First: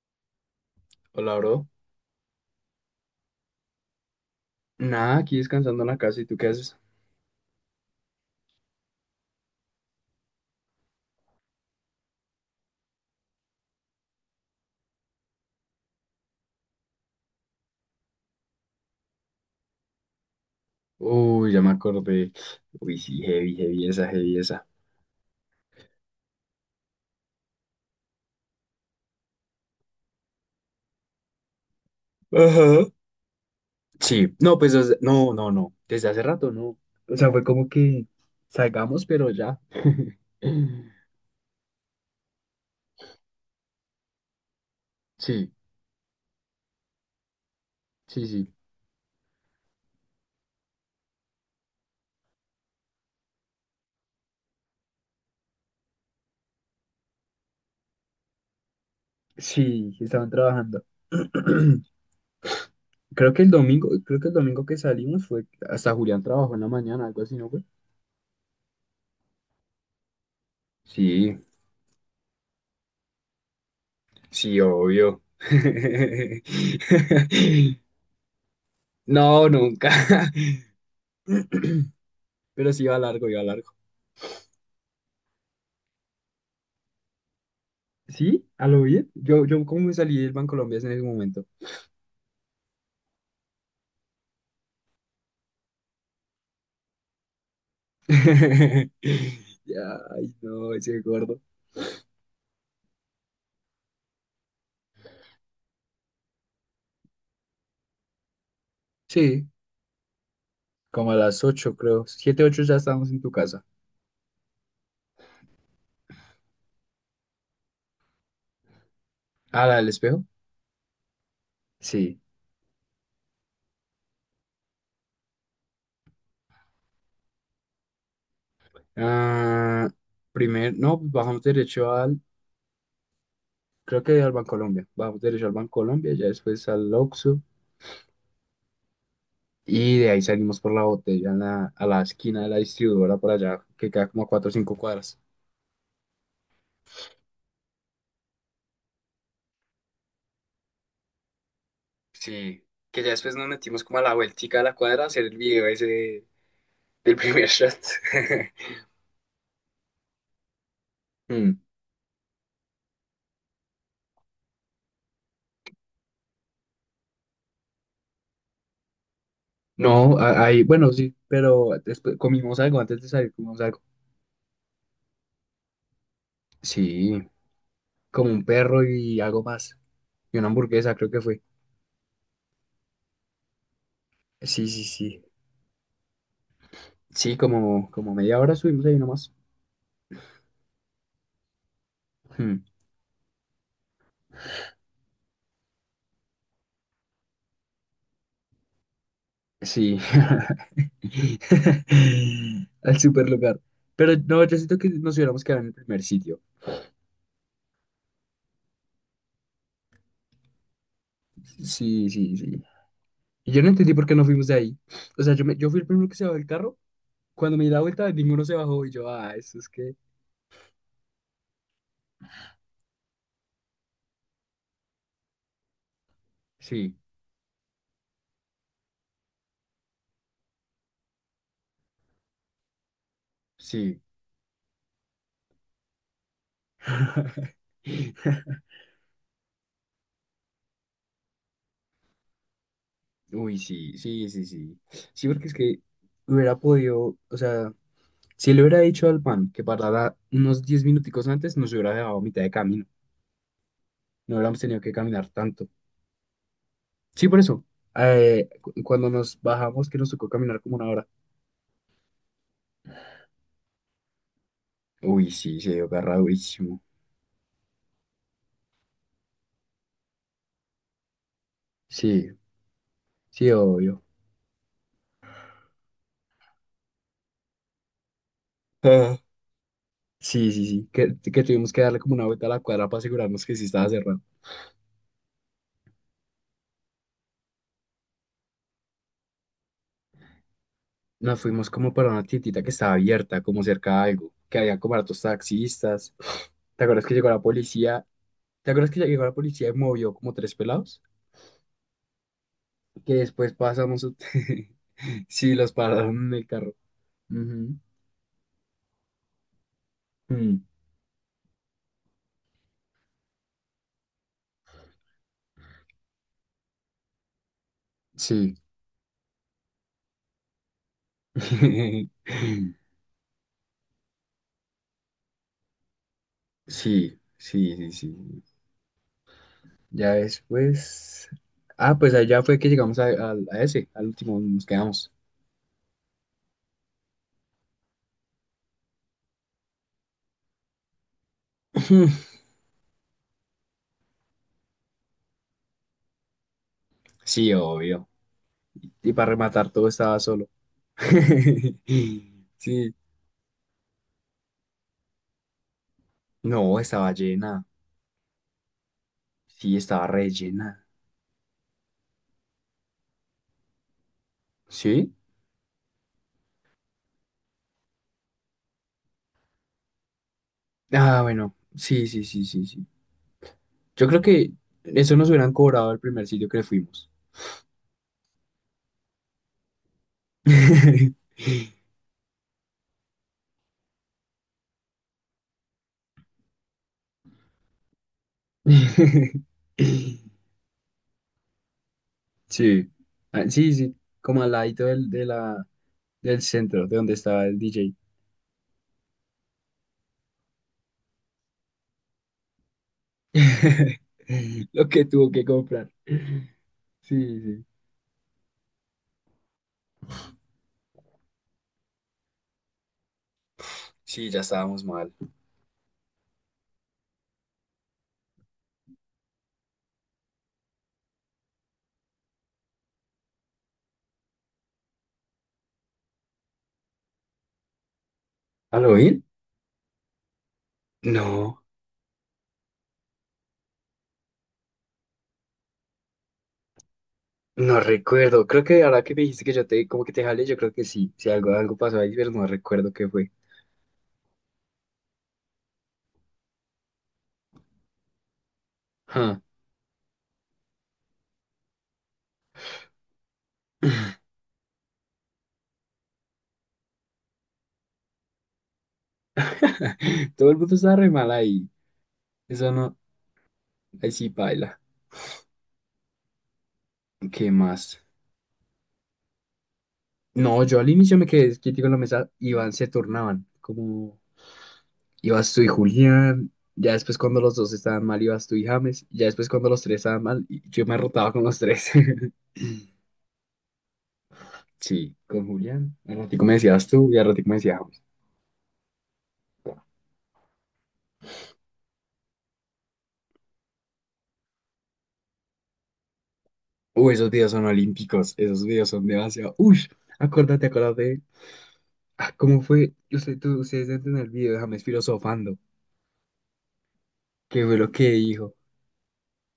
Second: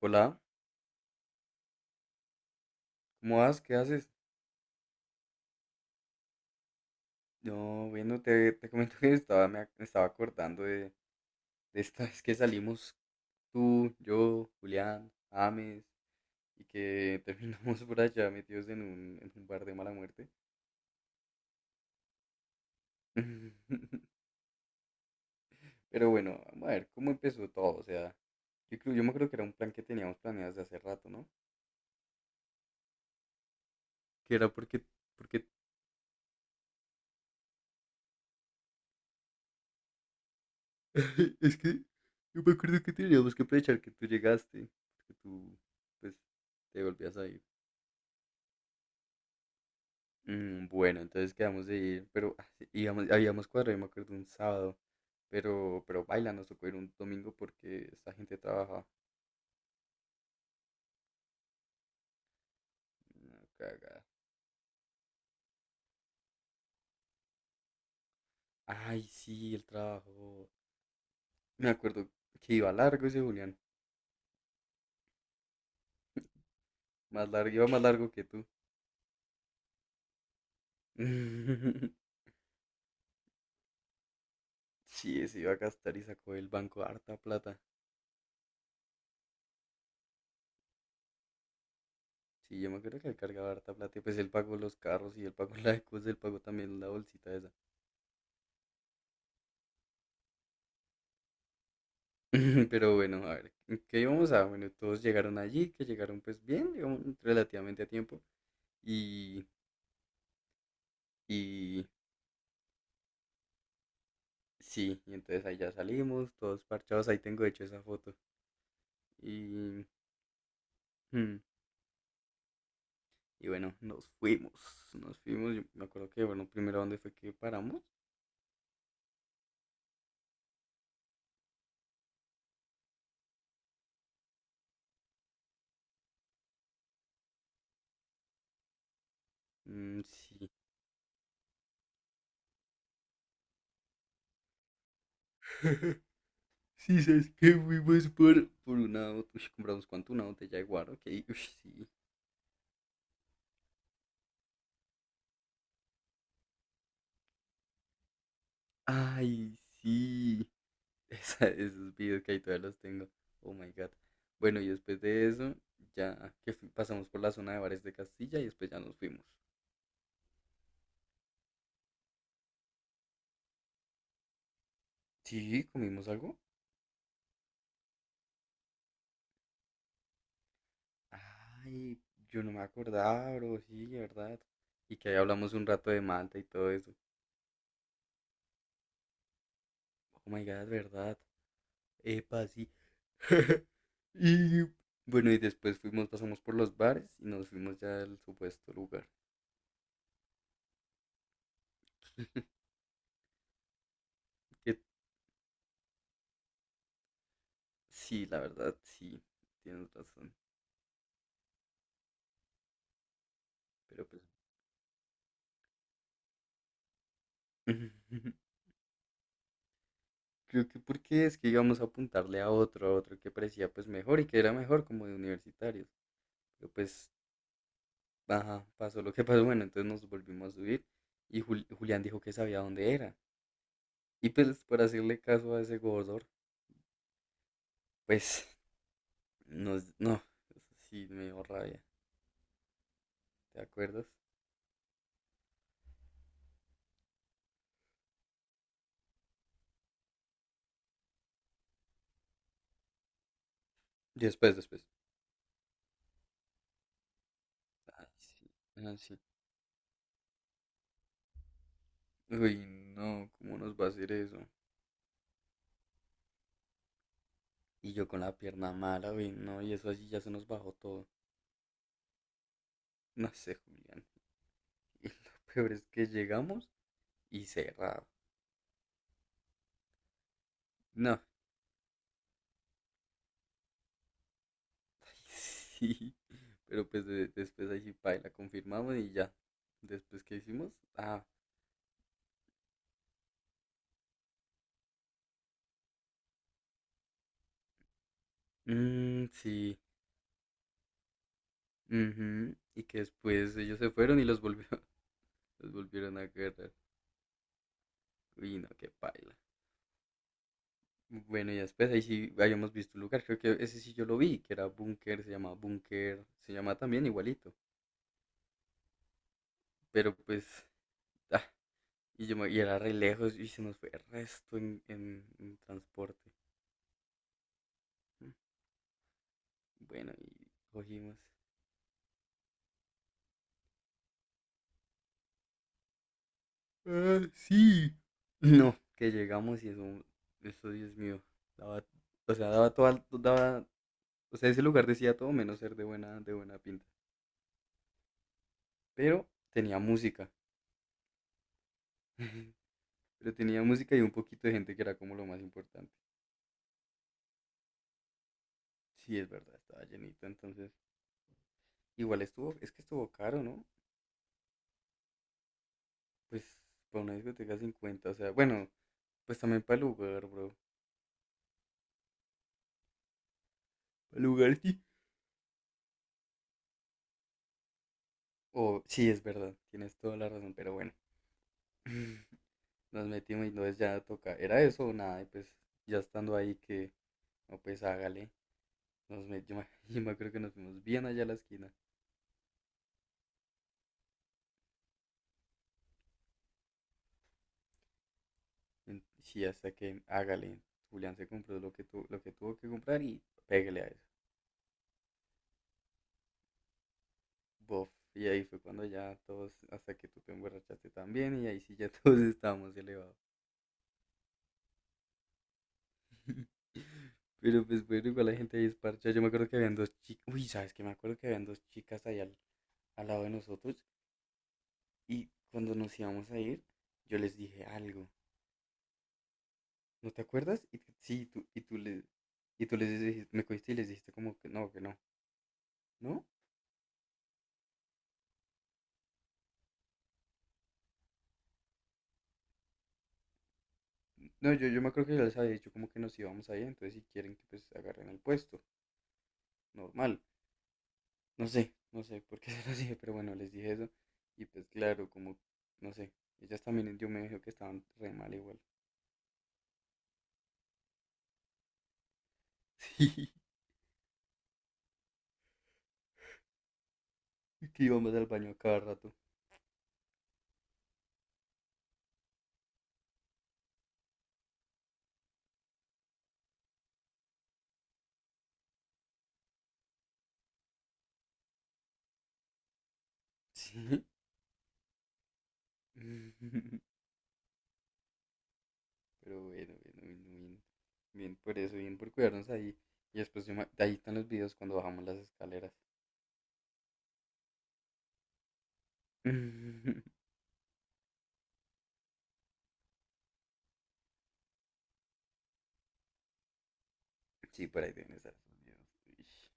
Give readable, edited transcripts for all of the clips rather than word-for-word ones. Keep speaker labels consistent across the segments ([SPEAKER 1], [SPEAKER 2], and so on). [SPEAKER 1] Hola,
[SPEAKER 2] Hola, bro.
[SPEAKER 1] ¿cómo vas? ¿Qué haces?
[SPEAKER 2] Nada, aquí descansando en la casa. ¿Y tú qué haces?
[SPEAKER 1] No, bueno, te comento que estaba, me estaba acordando de esta vez que salimos tú, yo, Julián, Ames, y que terminamos por allá metidos en un bar de mala muerte.
[SPEAKER 2] Uy, ya me acordé. Uy, sí, heavy, heavy esa, heavy esa.
[SPEAKER 1] Pero bueno, vamos a ver cómo empezó todo. O sea, yo me acuerdo que era un plan que teníamos planeado desde hace rato, ¿no?
[SPEAKER 2] Ajá.
[SPEAKER 1] Que
[SPEAKER 2] Sí,
[SPEAKER 1] era
[SPEAKER 2] no, no,
[SPEAKER 1] porque,
[SPEAKER 2] no, no. Desde hace rato, no. O sea, fue como que salgamos, pero ya.
[SPEAKER 1] es que yo me acuerdo que teníamos que aprovechar que tú llegaste, que
[SPEAKER 2] Sí,
[SPEAKER 1] tú, pues, te volvías a ir.
[SPEAKER 2] sí, sí.
[SPEAKER 1] Bueno, entonces quedamos de ir, pero ah, sí, íbamos, habíamos cuadrado, yo me acuerdo, un sábado, pero, nos tocó ir un domingo porque esta gente trabaja.
[SPEAKER 2] Sí, estaban trabajando. Creo
[SPEAKER 1] No,
[SPEAKER 2] que el domingo,
[SPEAKER 1] cagada.
[SPEAKER 2] creo que el domingo que salimos fue hasta Julián trabajó en la mañana, algo así, ¿no fue?
[SPEAKER 1] Ay, sí, el trabajo.
[SPEAKER 2] Sí,
[SPEAKER 1] Me acuerdo que iba largo ese Julián,
[SPEAKER 2] sí, obvio.
[SPEAKER 1] más largo, iba más largo que tú.
[SPEAKER 2] No, nunca. Pero sí iba largo, iba largo.
[SPEAKER 1] Sí, se iba a gastar y sacó del banco harta plata.
[SPEAKER 2] Sí, a lo bien. Yo como me salí del Bancolombia es en ese momento.
[SPEAKER 1] Sí, yo me acuerdo que él cargaba harta plata y pues él pagó los carros y él pagó la cosa, él pagó también la bolsita esa.
[SPEAKER 2] Ya, ay, no, ese gordo.
[SPEAKER 1] Pero bueno, a ver, ¿en ¿qué íbamos a? Bueno, todos llegaron allí, que llegaron pues bien, digamos, relativamente a tiempo. Y,
[SPEAKER 2] Sí, como a las 8
[SPEAKER 1] y
[SPEAKER 2] creo. Siete 8 ya estábamos en tu casa.
[SPEAKER 1] sí, y entonces ahí ya salimos, todos parchados, ahí tengo de hecho esa foto.
[SPEAKER 2] ¿A la
[SPEAKER 1] Y,
[SPEAKER 2] del espejo?
[SPEAKER 1] mm,
[SPEAKER 2] Sí.
[SPEAKER 1] y bueno, nos fuimos, yo me acuerdo que, bueno, primero dónde fue que paramos.
[SPEAKER 2] Ah, primer, no, pues bajamos derecho al, creo que al Bancolombia. Bajamos derecho al Bancolombia, ya después al Oxxo. Y de ahí
[SPEAKER 1] Sí.
[SPEAKER 2] salimos por la botella en a la esquina de la distribuidora para allá, que queda como a 4 o 5 cuadras.
[SPEAKER 1] Sí, sabes que fuimos uy, compramos cuánto, una botella de guaro, ok, uy, sí.
[SPEAKER 2] Sí, que ya después nos metimos como a la vueltica de la cuadra a hacer el video ese del primer shot.
[SPEAKER 1] Ay, sí.
[SPEAKER 2] Mm,
[SPEAKER 1] Esos videos que ahí todavía los tengo. Oh my god. Bueno, y después de eso, ya que pasamos por la zona de bares de Castilla y después ya nos fuimos.
[SPEAKER 2] no, ahí, bueno, sí, pero después comimos algo antes de salir, comimos algo.
[SPEAKER 1] Sí, comimos algo.
[SPEAKER 2] Sí, como un perro y algo más. Y una hamburguesa, creo que fue.
[SPEAKER 1] Ay, yo no me acordaba, bro. Sí, verdad.
[SPEAKER 2] Sí, sí,
[SPEAKER 1] Y que ahí
[SPEAKER 2] sí.
[SPEAKER 1] hablamos un rato de Malta y todo eso.
[SPEAKER 2] Sí, como, como media hora subimos ahí nomás.
[SPEAKER 1] Oh my god, verdad. Epa,
[SPEAKER 2] Mm,
[SPEAKER 1] sí. Y bueno, y después fuimos, pasamos por los bares y nos fuimos ya al supuesto lugar.
[SPEAKER 2] sí. Al super lugar. Pero no, yo
[SPEAKER 1] Que
[SPEAKER 2] siento que nos hubiéramos quedado en el primer sitio.
[SPEAKER 1] sí, la verdad, sí, tienes razón.
[SPEAKER 2] Sí, sí, sí. Y yo no entendí por
[SPEAKER 1] Pero
[SPEAKER 2] qué
[SPEAKER 1] pues.
[SPEAKER 2] nos fuimos de ahí. O sea, yo fui el primero que se bajó del carro. Cuando me di la vuelta, ninguno se bajó. Y yo, ah, eso es que.
[SPEAKER 1] Creo que porque es que íbamos a apuntarle a otro que parecía pues mejor y que era mejor como de universitarios. Pero
[SPEAKER 2] Sí,
[SPEAKER 1] pues, ajá, pasó lo que pasó. Bueno, entonces nos volvimos a subir y Julián dijo que sabía dónde era.
[SPEAKER 2] sí.
[SPEAKER 1] Y pues por hacerle caso a ese gordor, pues nos, no, eso sí me dio rabia,
[SPEAKER 2] Uy,
[SPEAKER 1] ¿te
[SPEAKER 2] sí,
[SPEAKER 1] acuerdas?
[SPEAKER 2] sí, sí, sí. Sí, porque es que hubiera podido. O sea, si le hubiera dicho al pan que parara unos 10 minuticos antes, nos hubiera dejado a mitad de camino. No
[SPEAKER 1] Después,
[SPEAKER 2] hubiéramos tenido
[SPEAKER 1] después.
[SPEAKER 2] que caminar tanto. Sí, por eso.
[SPEAKER 1] Ay, sí, ay,
[SPEAKER 2] Cuando
[SPEAKER 1] sí.
[SPEAKER 2] nos bajamos, que nos tocó caminar como una hora.
[SPEAKER 1] Uy, no, ¿cómo nos va a hacer eso?
[SPEAKER 2] Uy, sí, se dio agarradísimo.
[SPEAKER 1] Y yo con la pierna mala, uy, no, y eso así ya se nos bajó todo.
[SPEAKER 2] Sí,
[SPEAKER 1] No
[SPEAKER 2] sí,
[SPEAKER 1] sé,
[SPEAKER 2] obvio.
[SPEAKER 1] Julián. Y lo peor es que llegamos y cerrado.
[SPEAKER 2] Sí, sí, sí, que,
[SPEAKER 1] No,
[SPEAKER 2] que tuvimos que darle como una vuelta a la cuadra para asegurarnos que sí estaba cerrado.
[SPEAKER 1] ay, sí. Pero pues después ahí sí, paila, la confirmamos y ya. Después que hicimos, ah,
[SPEAKER 2] Nos fuimos como para una tiendita que estaba abierta, como cerca de algo, que había como hartos taxistas. ¿Te acuerdas que llegó la policía? ¿Te acuerdas que llegó
[SPEAKER 1] mm,
[SPEAKER 2] la policía y
[SPEAKER 1] sí.
[SPEAKER 2] movió como tres pelados?
[SPEAKER 1] Ujú, y que
[SPEAKER 2] Que después
[SPEAKER 1] después ellos se
[SPEAKER 2] pasamos...
[SPEAKER 1] fueron y los volvió,
[SPEAKER 2] Sí, los
[SPEAKER 1] los volvieron a
[SPEAKER 2] pararon en el carro.
[SPEAKER 1] agarrar.
[SPEAKER 2] Ujú.
[SPEAKER 1] Uy, no, qué paila.
[SPEAKER 2] Mm,
[SPEAKER 1] Bueno, y después ahí sí habíamos visto un lugar, creo que ese sí yo lo vi, que era Búnker, se llama también igualito.
[SPEAKER 2] sí.
[SPEAKER 1] Pero pues, ah, y, y era re lejos y se nos fue el resto en transporte.
[SPEAKER 2] Sí, sí, sí,
[SPEAKER 1] Mm,
[SPEAKER 2] sí. Ya
[SPEAKER 1] Bueno, y cogimos.
[SPEAKER 2] después... Ah, pues allá fue que llegamos a ese, al último, nos quedamos.
[SPEAKER 1] Ah, sí. No, que llegamos y eso, Dios mío, daba, o sea, daba toda, daba, o sea, ese lugar decía todo menos ser de buena pinta.
[SPEAKER 2] Sí, obvio. Y
[SPEAKER 1] Pero
[SPEAKER 2] para rematar,
[SPEAKER 1] tenía
[SPEAKER 2] todo estaba
[SPEAKER 1] música,
[SPEAKER 2] solo. Sí,
[SPEAKER 1] pero tenía música y un poquito de gente que era como lo más importante.
[SPEAKER 2] no, estaba llena.
[SPEAKER 1] Sí, es verdad,
[SPEAKER 2] Sí,
[SPEAKER 1] estaba
[SPEAKER 2] estaba
[SPEAKER 1] llenito,
[SPEAKER 2] re
[SPEAKER 1] entonces,
[SPEAKER 2] llena.
[SPEAKER 1] igual estuvo, es que estuvo caro, ¿no?
[SPEAKER 2] ¿Sí?
[SPEAKER 1] Pues, para una discoteca 50, o sea, bueno, pues también para el lugar, bro,
[SPEAKER 2] Ah, bueno, sí, sí, sí, sí, sí. Yo
[SPEAKER 1] para
[SPEAKER 2] creo
[SPEAKER 1] el
[SPEAKER 2] que
[SPEAKER 1] lugar, sí.
[SPEAKER 2] eso nos hubieran cobrado el primer sitio que fuimos.
[SPEAKER 1] O, sí, es verdad, tienes toda la razón, pero bueno. Nos metimos y entonces ya toca, era eso o nada, y pues ya estando ahí que, no pues hágale, nos met- yo, me, yo me acuerdo que nos fuimos bien allá a la esquina,
[SPEAKER 2] Sí, ah, sí, sí, como al ladito del centro, de donde estaba el DJ.
[SPEAKER 1] sí, hasta que hágale, Julián se compró lo que, tu, lo que tuvo que comprar y pégale a eso,
[SPEAKER 2] Lo que tuvo que comprar. Sí, sí.
[SPEAKER 1] bof, y ahí fue cuando ya todos, hasta que tú te emborrachaste también y ahí sí ya todos estábamos elevados.
[SPEAKER 2] Sí, ya estábamos mal.
[SPEAKER 1] Pero pues bueno, igual la gente ahí es parcha. Yo me acuerdo que habían dos chicas. Uy, ¿sabes qué? Me acuerdo que habían dos chicas ahí al lado de nosotros. Y cuando nos íbamos a ir, yo les dije algo.
[SPEAKER 2] ¿Al oír?
[SPEAKER 1] ¿No te acuerdas? Y
[SPEAKER 2] No.
[SPEAKER 1] y tú les dijiste, me cogiste y les dijiste como que no, ¿no?
[SPEAKER 2] No recuerdo, creo que ahora que me dijiste que yo te como que te jalé, yo creo que sí, si algo, algo pasó ahí, pero no recuerdo qué fue.
[SPEAKER 1] No, yo me acuerdo que yo les había dicho como que nos íbamos a ir, entonces si quieren que pues agarren el puesto,
[SPEAKER 2] Ja.
[SPEAKER 1] normal. No sé, no sé por qué se los dije, pero bueno, les dije eso. Y pues claro, como, no sé, ellas también yo me dijo que estaban re mal igual.
[SPEAKER 2] Todo el mundo estaba re mal ahí. Eso no, ahí sí baila. ¿Qué
[SPEAKER 1] Sí, que
[SPEAKER 2] más?
[SPEAKER 1] íbamos al baño a cada rato.
[SPEAKER 2] No, yo al inicio me quedé quietico en la mesa, iban, se turnaban, como ibas tú y Julián, ya después cuando los dos estaban mal ibas tú y James, ya después cuando los tres estaban mal, y yo me rotaba con los tres.
[SPEAKER 1] Sí.
[SPEAKER 2] Sí, con Julián, al ratico me decías tú y al ratico me decía.
[SPEAKER 1] Pero bueno, bueno, bueno, bien. Bien por eso, bien por cuidarnos ahí. Y después ahí están los videos cuando bajamos las escaleras.
[SPEAKER 2] Uy, esos días son olímpicos, esos días son demasiado. Uy, acuérdate, acuérdate. Ah, ¿cómo fue? Ustedes dentro en el video, déjame es filosofando. ¿Qué
[SPEAKER 1] Sí,
[SPEAKER 2] fue
[SPEAKER 1] por
[SPEAKER 2] lo
[SPEAKER 1] ahí
[SPEAKER 2] que
[SPEAKER 1] deben estar
[SPEAKER 2] dijo?
[SPEAKER 1] esos videos. Uish.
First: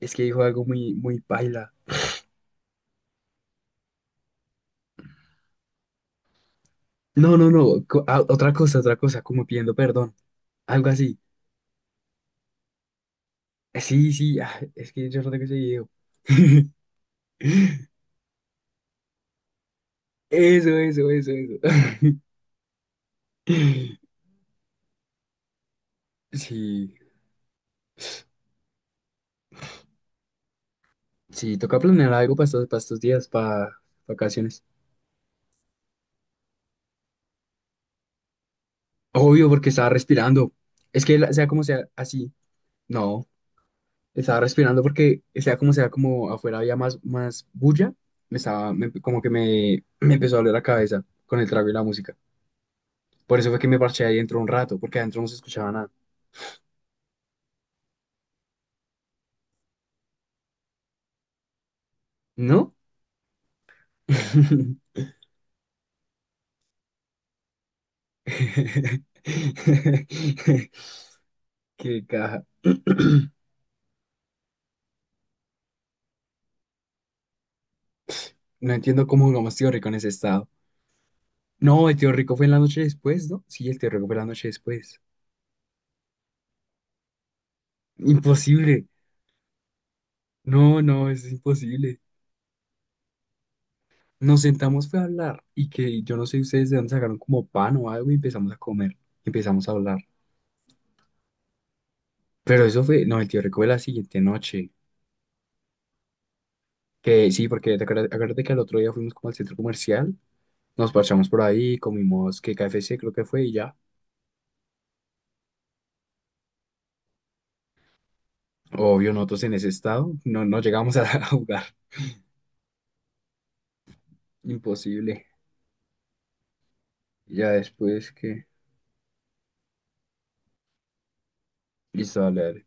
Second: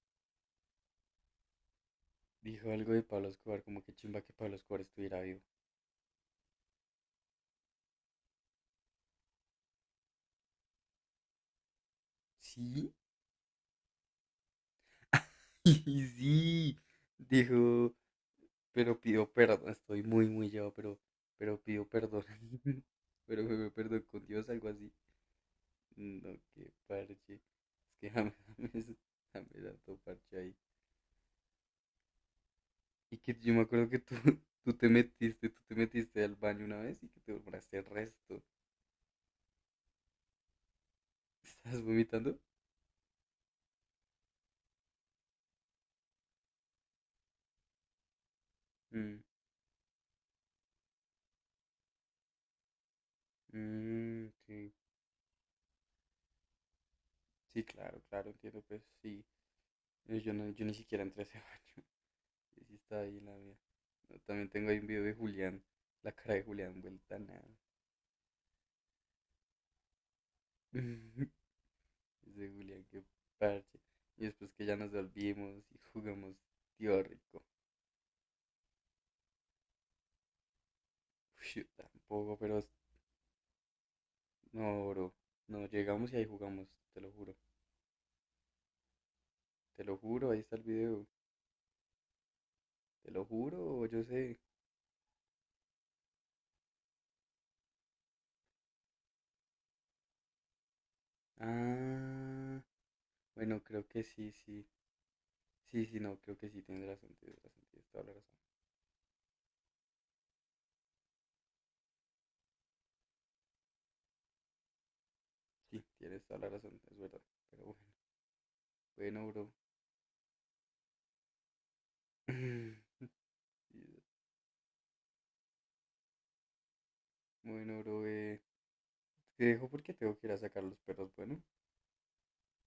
[SPEAKER 2] Es que dijo algo muy, muy paila.
[SPEAKER 1] Dijo algo de Pablo Escobar, como que chimba que Pablo Escobar estuviera vivo.
[SPEAKER 2] No, no, no. Ah, otra cosa, como pidiendo perdón. Algo así.
[SPEAKER 1] Sí,
[SPEAKER 2] Sí, sí, ah, es que yo no tengo ese video.
[SPEAKER 1] sí. Dijo, pero pidió perdón. Estoy muy, muy
[SPEAKER 2] Eso,
[SPEAKER 1] llevado,
[SPEAKER 2] eso, eso, eso.
[SPEAKER 1] pero pidió perdón. Pero me perdón con Dios, algo así. No, qué
[SPEAKER 2] Sí.
[SPEAKER 1] parche. Es que jamás, jamás, jamás, harto parche ahí.
[SPEAKER 2] Sí, toca planear algo para estos
[SPEAKER 1] Y
[SPEAKER 2] días,
[SPEAKER 1] que yo me
[SPEAKER 2] para
[SPEAKER 1] acuerdo que tú,
[SPEAKER 2] vacaciones.
[SPEAKER 1] tú te metiste al baño una vez y que te borraste el resto.
[SPEAKER 2] Obvio, porque estaba respirando. Es que sea como
[SPEAKER 1] ¿Estás
[SPEAKER 2] sea, así.
[SPEAKER 1] vomitando?
[SPEAKER 2] No, estaba respirando porque sea, como afuera había más, más bulla, me estaba, me-
[SPEAKER 1] Mm,
[SPEAKER 2] como que me empezó a doler la cabeza con el trago y la música. Por eso fue que me parché ahí dentro un
[SPEAKER 1] sí,
[SPEAKER 2] rato, porque adentro no se escuchaba nada.
[SPEAKER 1] sí, claro, claro, entiendo, pues sí. Yo, no, yo ni siquiera entré a ese baño. Yo
[SPEAKER 2] ¿No?
[SPEAKER 1] sí estaba ahí en la mía. No, también tengo ahí un video de Julián, la cara de Julián vuelta a nada.
[SPEAKER 2] Qué caja.
[SPEAKER 1] Ese Julián, qué parche. Y después que ya nos volvimos y jugamos tío rico.
[SPEAKER 2] No entiendo cómo jugamos tío rico en ese estado.
[SPEAKER 1] Uy, yo
[SPEAKER 2] No, el tío rico
[SPEAKER 1] tampoco,
[SPEAKER 2] fue en la
[SPEAKER 1] pero
[SPEAKER 2] noche después, ¿no? Sí, el tío rico fue la noche
[SPEAKER 1] no,
[SPEAKER 2] después.
[SPEAKER 1] bro. No, llegamos y ahí jugamos, te lo juro.
[SPEAKER 2] Imposible.
[SPEAKER 1] Te lo juro, ahí está el
[SPEAKER 2] No,
[SPEAKER 1] video.
[SPEAKER 2] no, es imposible.
[SPEAKER 1] Te lo juro, yo sé.
[SPEAKER 2] Nos sentamos fue a hablar y que yo no sé ustedes de dónde sacaron como pan o algo y empezamos a comer, empezamos a hablar.
[SPEAKER 1] Ah,
[SPEAKER 2] Pero eso fue, no, el tío
[SPEAKER 1] bueno,
[SPEAKER 2] recuerdo la
[SPEAKER 1] creo que
[SPEAKER 2] siguiente
[SPEAKER 1] sí, sí.
[SPEAKER 2] noche,
[SPEAKER 1] Sí, sí, no, creo que sí, tienes razón,
[SPEAKER 2] que
[SPEAKER 1] tienes
[SPEAKER 2] sí,
[SPEAKER 1] razón,
[SPEAKER 2] porque
[SPEAKER 1] tienes toda la razón.
[SPEAKER 2] acuérdate que al otro día fuimos como al centro comercial, nos parchamos por ahí, comimos que KFC creo que fue y ya.
[SPEAKER 1] Sí, tienes toda la razón, es verdad. Pero bueno,
[SPEAKER 2] Obvio,
[SPEAKER 1] bueno,
[SPEAKER 2] nosotros
[SPEAKER 1] bro.
[SPEAKER 2] en ese estado no, no llegamos a, a jugar,
[SPEAKER 1] Sí,
[SPEAKER 2] imposible. Ya
[SPEAKER 1] bueno, bro,
[SPEAKER 2] después que,
[SPEAKER 1] te dejo porque tengo que ir a sacar los perros, bueno.
[SPEAKER 2] listo, dale, dale.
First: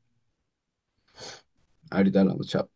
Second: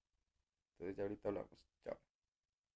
[SPEAKER 1] Entonces ya ahorita hablamos. Chao.
[SPEAKER 2] Ahorita hablamos, chao.